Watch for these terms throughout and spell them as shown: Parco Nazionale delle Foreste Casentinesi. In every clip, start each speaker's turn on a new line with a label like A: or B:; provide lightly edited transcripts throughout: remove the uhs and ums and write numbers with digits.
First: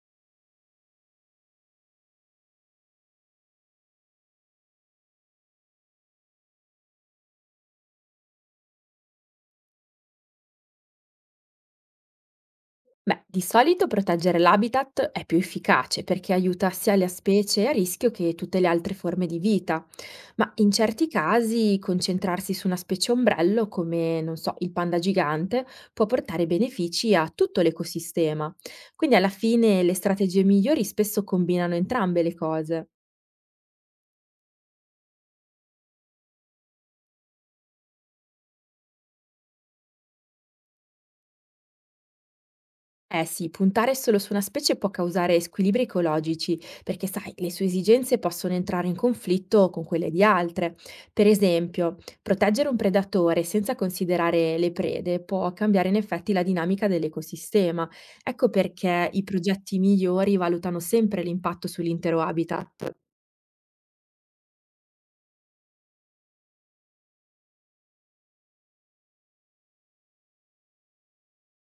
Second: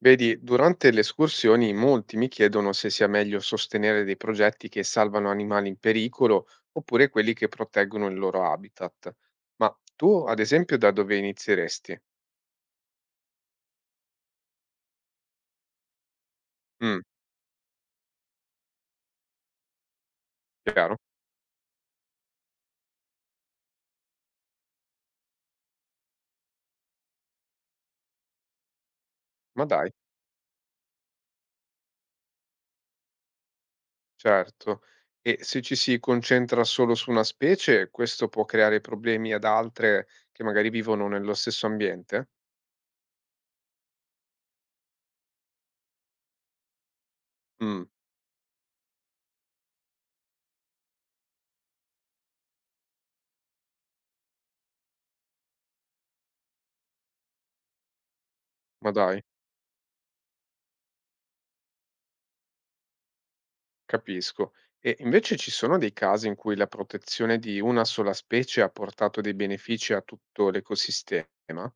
A: Vedi, durante le escursioni molti mi chiedono se sia meglio sostenere dei progetti che salvano animali in pericolo oppure quelli che proteggono il loro habitat. Ma tu, ad esempio, da dove inizieresti?
B: Beh, di solito proteggere l'habitat è più efficace perché aiuta sia
A: Mm,
B: la specie a rischio che tutte le altre forme di vita, ma in
A: chiaro?
B: certi casi concentrarsi su una specie ombrello come, non so, il panda gigante può portare benefici a tutto l'ecosistema. Quindi alla
A: Ma
B: fine
A: dai,
B: le strategie migliori spesso combinano entrambe le cose.
A: certo. E se ci si concentra solo su una specie, questo può creare problemi ad altre che magari vivono nello stesso ambiente?
B: Eh sì, puntare solo su una specie può causare squilibri ecologici, perché sai, le sue
A: Mm,
B: esigenze possono entrare in conflitto con quelle di altre. Per esempio, proteggere un predatore senza considerare le prede può cambiare in effetti la dinamica dell'ecosistema. Ecco
A: ma
B: perché
A: dai.
B: i progetti migliori valutano sempre l'impatto sull'intero habitat.
A: Capisco. E invece ci sono dei casi in cui la protezione di una sola specie ha portato dei benefici a tutto l'ecosistema?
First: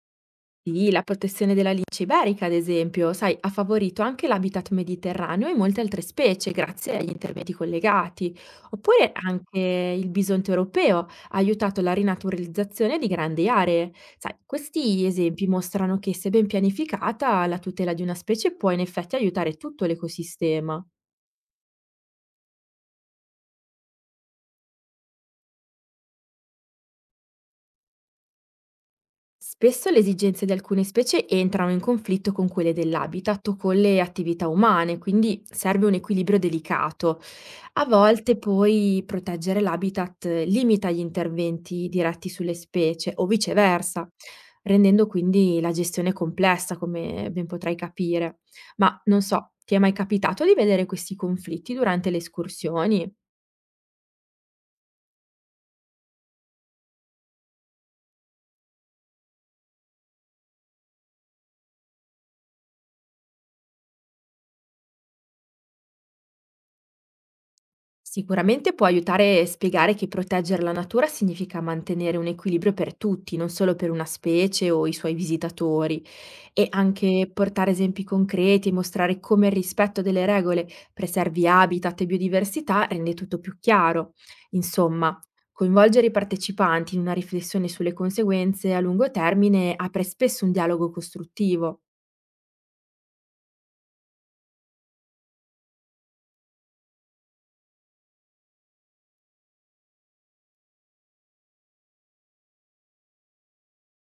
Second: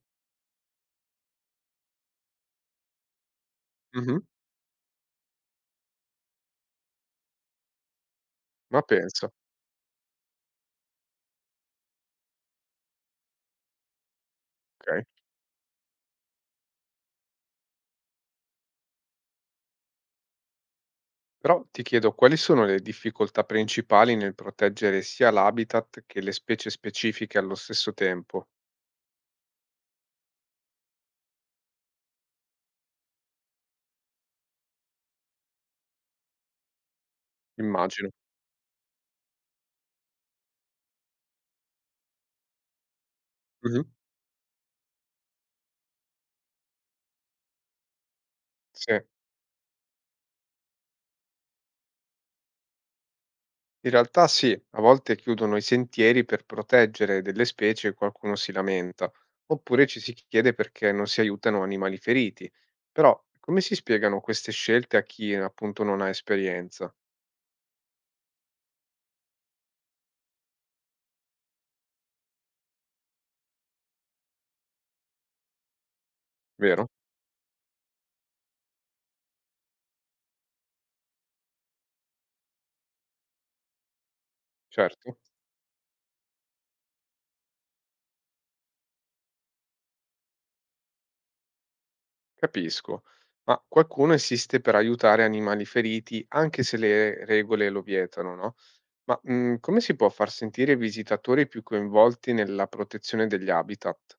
B: Sì, la protezione della lince iberica, ad esempio, sai, ha favorito
A: Mh-mh.
B: anche l'habitat mediterraneo e molte altre specie grazie agli interventi collegati.
A: Ma
B: Oppure
A: pensa,
B: anche il bisonte europeo ha aiutato la rinaturalizzazione di grandi aree. Sai,
A: okay.
B: questi esempi mostrano che se ben pianificata, la tutela di una specie può in effetti aiutare tutto l'ecosistema.
A: Però ti chiedo quali sono le difficoltà principali nel proteggere sia l'habitat che le specie specifiche allo stesso tempo?
B: Spesso le esigenze di alcune specie entrano in conflitto con quelle dell'habitat o con le attività umane, quindi serve un equilibrio delicato. A
A: Immagino.
B: volte poi proteggere l'habitat limita gli interventi diretti sulle specie o
A: Mh-mh.
B: viceversa, rendendo quindi la gestione complessa, come ben potrai capire.
A: Sì.
B: Ma non so, ti è mai capitato di vedere questi conflitti durante le escursioni?
A: In realtà sì, a volte chiudono i sentieri per proteggere delle specie e qualcuno si lamenta, oppure ci si chiede perché non si aiutano animali feriti. Però come si spiegano queste scelte a chi appunto non ha esperienza?
B: Sicuramente può aiutare e spiegare che proteggere la natura significa mantenere un equilibrio per tutti, non solo per una specie o i suoi visitatori, e
A: Vero?
B: anche portare esempi concreti e mostrare come il rispetto delle regole preservi habitat e biodiversità rende tutto più chiaro.
A: Certo,
B: Insomma, coinvolgere i partecipanti in una riflessione sulle conseguenze a lungo termine apre spesso un dialogo costruttivo.
A: capisco. Ma qualcuno esiste per aiutare animali feriti anche se le regole lo vietano, no? Ma come si può far sentire i visitatori più coinvolti nella protezione degli habitat?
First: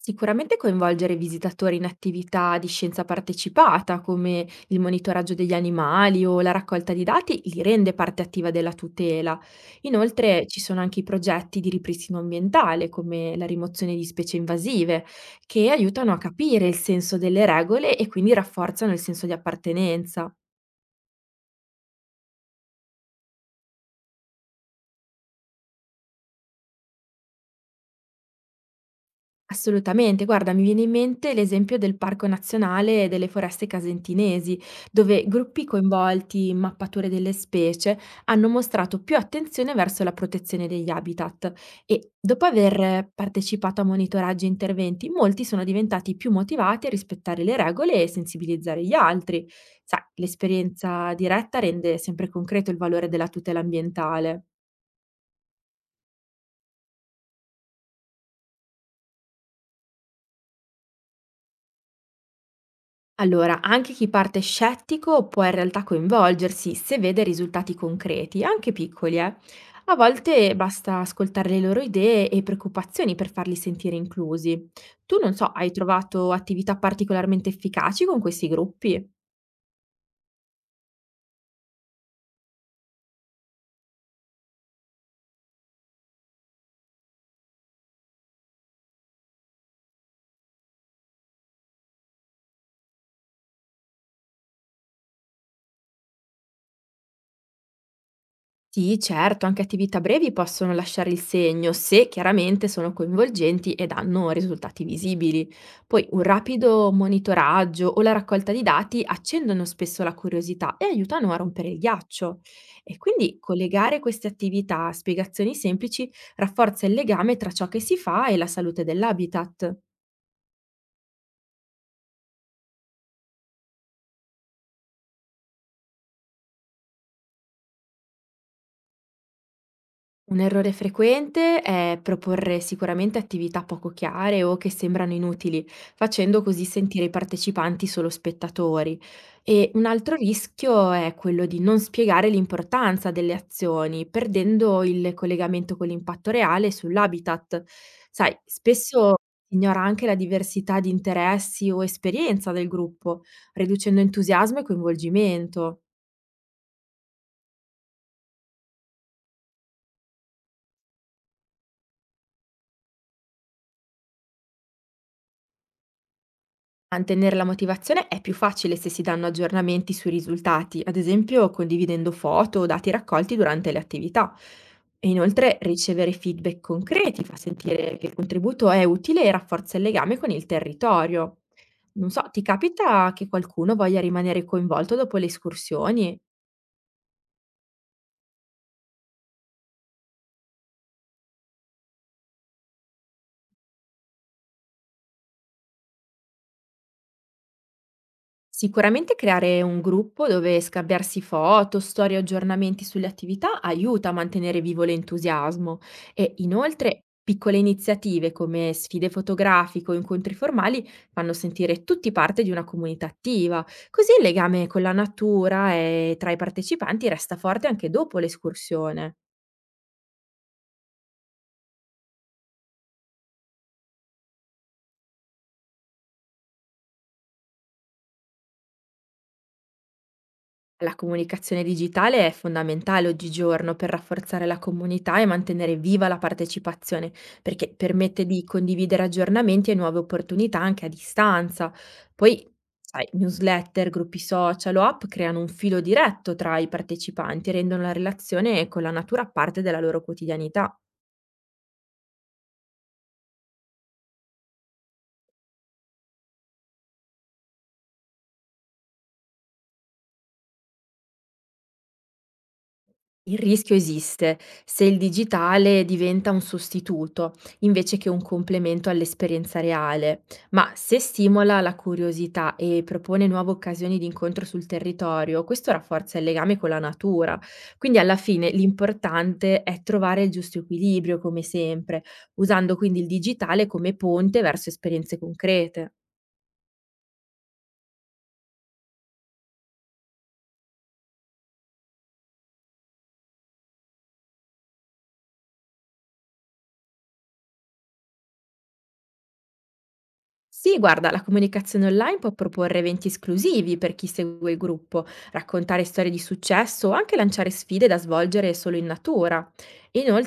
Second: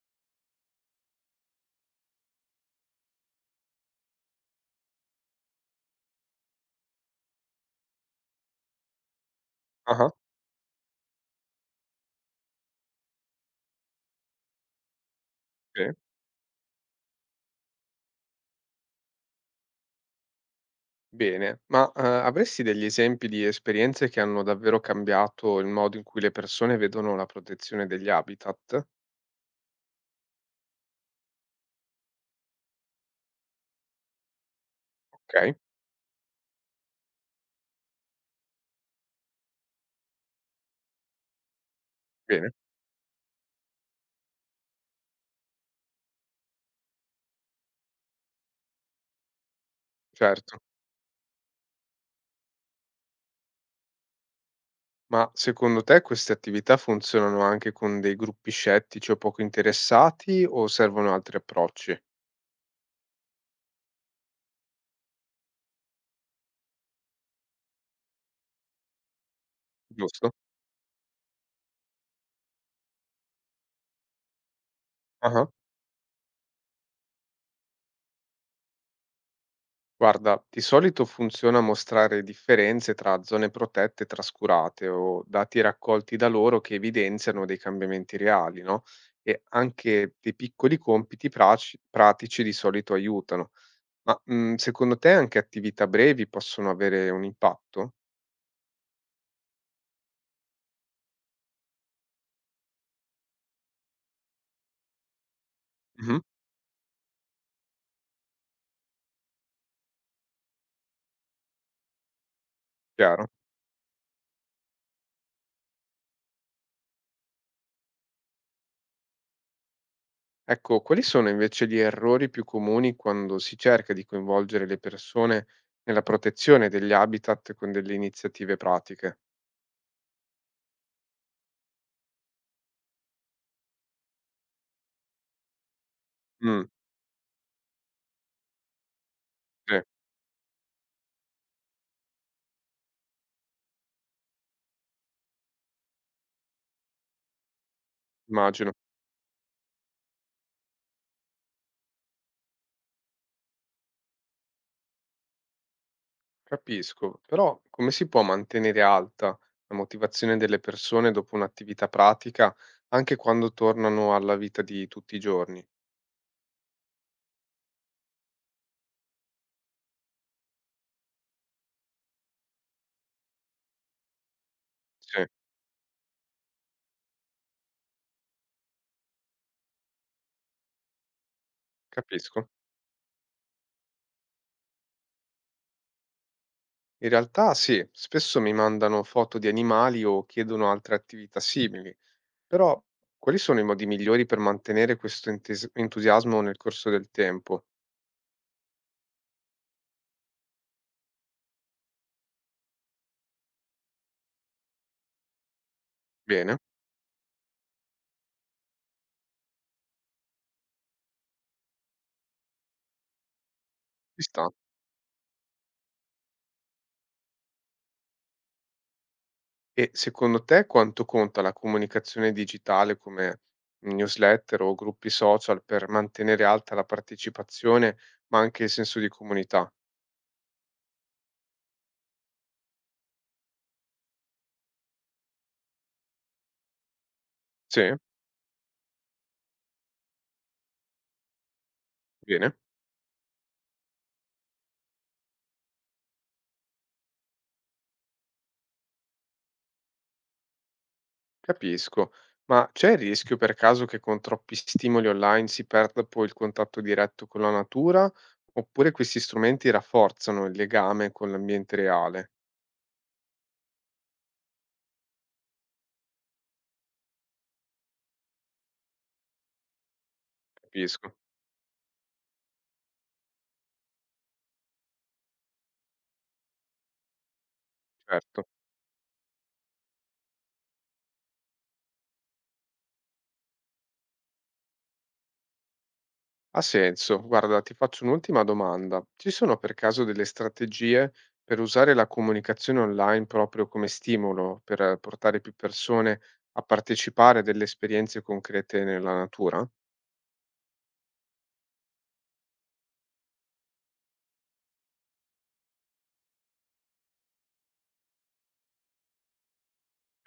B: Sicuramente coinvolgere visitatori in attività di scienza partecipata, come il monitoraggio degli animali o la raccolta di dati, li rende parte attiva della tutela.
A: Ah,
B: Inoltre ci sono anche i progetti di ripristino ambientale, come la rimozione di specie invasive, che
A: sì.
B: aiutano a capire il senso delle regole e quindi rafforzano il senso di appartenenza.
A: Bene, ma, avresti degli esempi di esperienze che hanno davvero cambiato il modo in cui le persone vedono la protezione degli habitat?
B: Assolutamente, guarda, mi viene in mente l'esempio del Parco Nazionale delle Foreste Casentinesi, dove
A: Okay,
B: gruppi coinvolti in mappature delle specie hanno mostrato più attenzione verso la protezione degli habitat e dopo
A: bene,
B: aver partecipato a monitoraggi e interventi, molti sono diventati più motivati a rispettare le regole e sensibilizzare gli altri. Sai,
A: certo.
B: l'esperienza diretta rende sempre concreto il valore della tutela ambientale.
A: Ma secondo te queste attività funzionano anche con dei gruppi scettici o poco interessati o servono altri approcci?
B: Allora, anche chi parte scettico può in realtà coinvolgersi se vede risultati concreti, anche piccoli, eh. A
A: Giusto?
B: volte basta ascoltare le loro idee e preoccupazioni per farli sentire inclusi. Tu non so,
A: Ah-ah.
B: hai trovato attività particolarmente efficaci con questi gruppi?
A: Guarda, di solito funziona mostrare differenze tra zone protette e trascurate o dati raccolti da loro che evidenziano dei cambiamenti reali, no? E anche dei piccoli compiti pratici di solito aiutano. Ma secondo te anche attività brevi possono avere un impatto?
B: Sì, certo, anche attività brevi possono lasciare il segno se chiaramente sono coinvolgenti e danno risultati visibili. Poi
A: Mhm,
B: un rapido monitoraggio o la raccolta di dati accendono spesso la curiosità e aiutano a rompere il ghiaccio. E
A: chiaro.
B: quindi collegare queste attività a spiegazioni semplici rafforza il legame tra ciò che si fa e la salute dell'habitat.
A: Ecco, quali sono invece gli errori più comuni quando si cerca di coinvolgere le persone nella protezione degli habitat con delle iniziative pratiche?
B: Un errore frequente è proporre sicuramente attività poco chiare o che sembrano inutili, facendo così
A: Mm,
B: sentire i partecipanti solo spettatori. E
A: sì,
B: un altro rischio è quello di non spiegare l'importanza delle azioni, perdendo il collegamento con l'impatto reale sull'habitat. Sai,
A: immagino.
B: spesso si ignora anche la diversità di interessi o esperienza del gruppo, riducendo entusiasmo e coinvolgimento.
A: Capisco, però come si può mantenere alta la motivazione delle persone dopo un'attività pratica, anche quando tornano alla vita di tutti i giorni?
B: Mantenere la motivazione è più facile se si danno aggiornamenti sui risultati, ad esempio condividendo foto o dati raccolti durante le attività. E
A: Sì,
B: inoltre ricevere feedback concreti fa sentire che il contributo è utile e rafforza il legame con il territorio. Non so, ti
A: capisco.
B: capita che qualcuno voglia rimanere coinvolto dopo le escursioni?
A: In realtà sì, spesso mi mandano foto di animali o chiedono altre attività simili, però quali sono i modi migliori per mantenere questo entusiasmo nel corso del tempo?
B: Sicuramente creare un gruppo dove scambiarsi foto, storie o aggiornamenti sulle attività aiuta a mantenere vivo l'entusiasmo e
A: Bene,
B: inoltre piccole iniziative come sfide fotografiche o incontri formali fanno sentire tutti parte di una comunità attiva, così
A: ci
B: il
A: sta.
B: legame con la natura e tra i partecipanti resta forte anche dopo l'escursione.
A: E secondo te quanto conta la comunicazione digitale come newsletter o gruppi social per mantenere alta la partecipazione, ma anche il senso di comunità?
B: La comunicazione digitale è fondamentale oggigiorno per rafforzare la comunità e mantenere viva la partecipazione, perché
A: Sì,
B: permette di condividere aggiornamenti e nuove opportunità anche a distanza. Poi,
A: bene,
B: sai, newsletter, gruppi social o app creano un filo diretto tra i partecipanti e rendono la relazione con la natura parte della loro quotidianità.
A: capisco. Ma c'è il rischio per caso che con troppi stimoli online si perda poi il contatto diretto con la natura? Oppure questi strumenti rafforzano il legame con l'ambiente reale?
B: Il rischio esiste se il digitale diventa un sostituto invece che un complemento all'esperienza reale, ma se
A: Capisco,
B: stimola la curiosità e propone nuove occasioni di incontro sul territorio, questo rafforza il legame con la natura. Quindi alla fine
A: certo.
B: l'importante è trovare il giusto equilibrio, come sempre, usando quindi il digitale come ponte verso esperienze concrete.
A: Ha senso. Guarda, ti faccio un'ultima domanda. Ci sono per caso delle strategie per usare la comunicazione online proprio come stimolo per portare più persone a partecipare a delle esperienze concrete nella natura?
B: Sì, guarda, la comunicazione online può proporre eventi esclusivi per chi segue il gruppo, raccontare storie di successo o anche lanciare sfide da svolgere solo in natura.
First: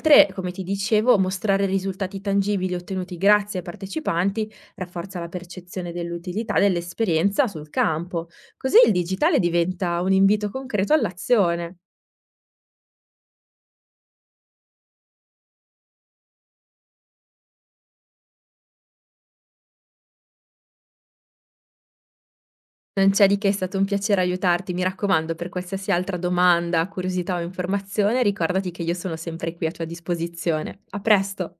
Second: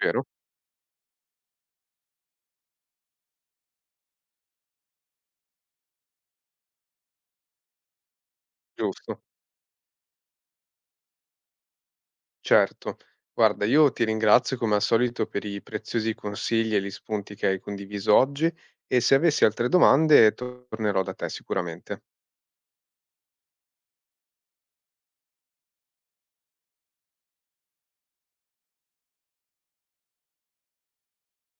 A: Vero?
B: come ti dicevo, mostrare risultati tangibili ottenuti grazie ai partecipanti rafforza la percezione dell'utilità dell'esperienza sul campo. Così il
A: Giusto.
B: digitale diventa un invito concreto all'azione.
A: Certo. Guarda, io ti ringrazio come al solito per i preziosi consigli e gli spunti che hai condiviso oggi e se avessi altre domande tornerò da te sicuramente.
B: Non c'è di che, è stato un piacere aiutarti. Mi raccomando, per qualsiasi altra domanda, curiosità o informazione, ricordati che io sono sempre qui a tua disposizione. A presto!